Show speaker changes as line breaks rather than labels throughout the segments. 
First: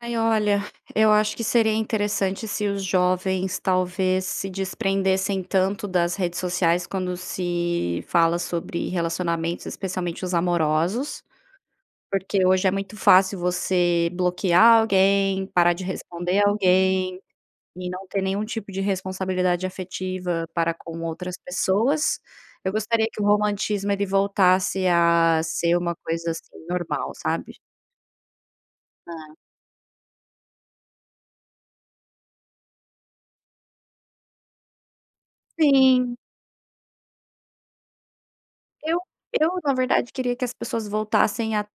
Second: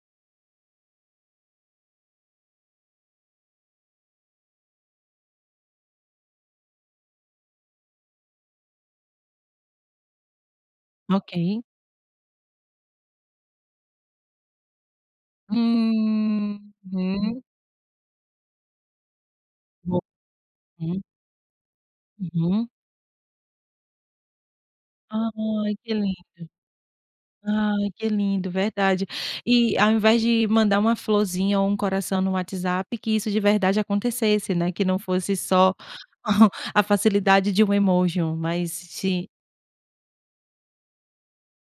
Ai olha, eu acho que seria interessante, se os jovens, talvez, se desprendessem tanto das redes sociais, quando se fala sobre relacionamentos, especialmente os amorosos.
Ok.
Porque hoje, é muito fácil você bloquear alguém, parar de responder alguém,
Uhum.
e não ter nenhum tipo de responsabilidade
Bom,
afetiva para com
hum.
outras pessoas.
Uhum.
Eu gostaria, que o romantismo, ele voltasse a ser
Ai
uma
que
coisa,
lindo,
assim, normal sabe?
ah, que lindo verdade,
Ah.
e ao invés de mandar uma florzinha, ou um coração no WhatsApp, que isso de verdade acontecesse, né, que não fosse só
Sim.
a facilidade de um emoji, mas
Eu
de
eu na verdade, queria que, as pessoas voltassem a,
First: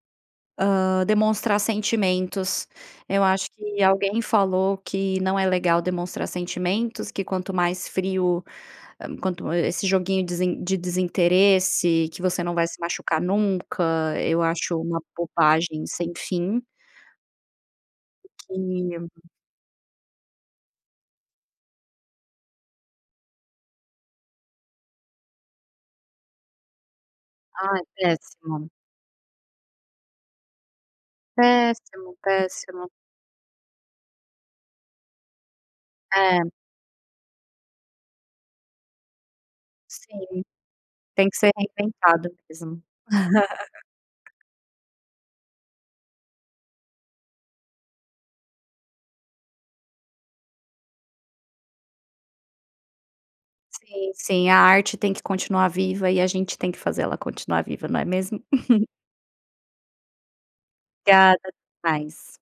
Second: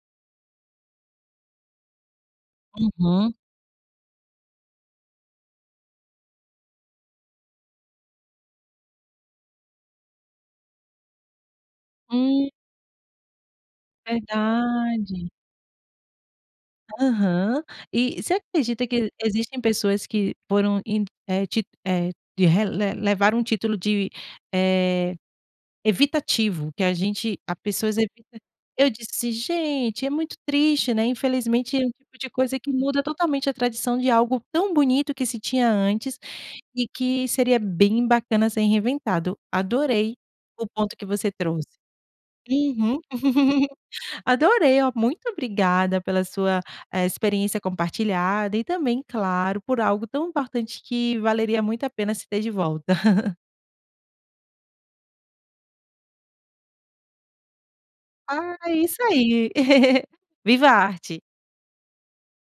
hã, demonstrar sentimentos. Eu
Uhum.
acho que alguém falou, que não é legal, demonstrar sentimentos, que quanto mais frio, quanto, esse joguinho de desinteresse, que você
Hum.
não vai se machucar nunca, eu acho uma
Verdade.
bobagem sem fim.
Aham e você
O
acredita que e
que
existem pessoas que foram e é te é, re le le levaram um título de, eh, evitativo que a gente a
Ai
pessoas evita.
péssimo.
Eu disse: "Gente é muito triste, né, infelizmente é um
Péssimo,
tipo de coisa, que
péssimo.
muda totalmente, a tradição de algo tão bonito, que se tinha antes,
Eh.
e que seria bem bacana, ser reinventado." Adorei
Sim,
o ponto que
tem
você
que ser
trouxe.
reinventado mesmo.
Uhum. Adorei, olha muito obrigada pela sua experiência compartilhada, e também, claro, por algo tão importante, que valeria muito a pena se ter de volta.
Sim, sim a arte tem que continuar, viva e a gente tem que fazer, ela continuar viva não é mesmo?
Ah é isso aí, viva a arte.
Obrigada até mais.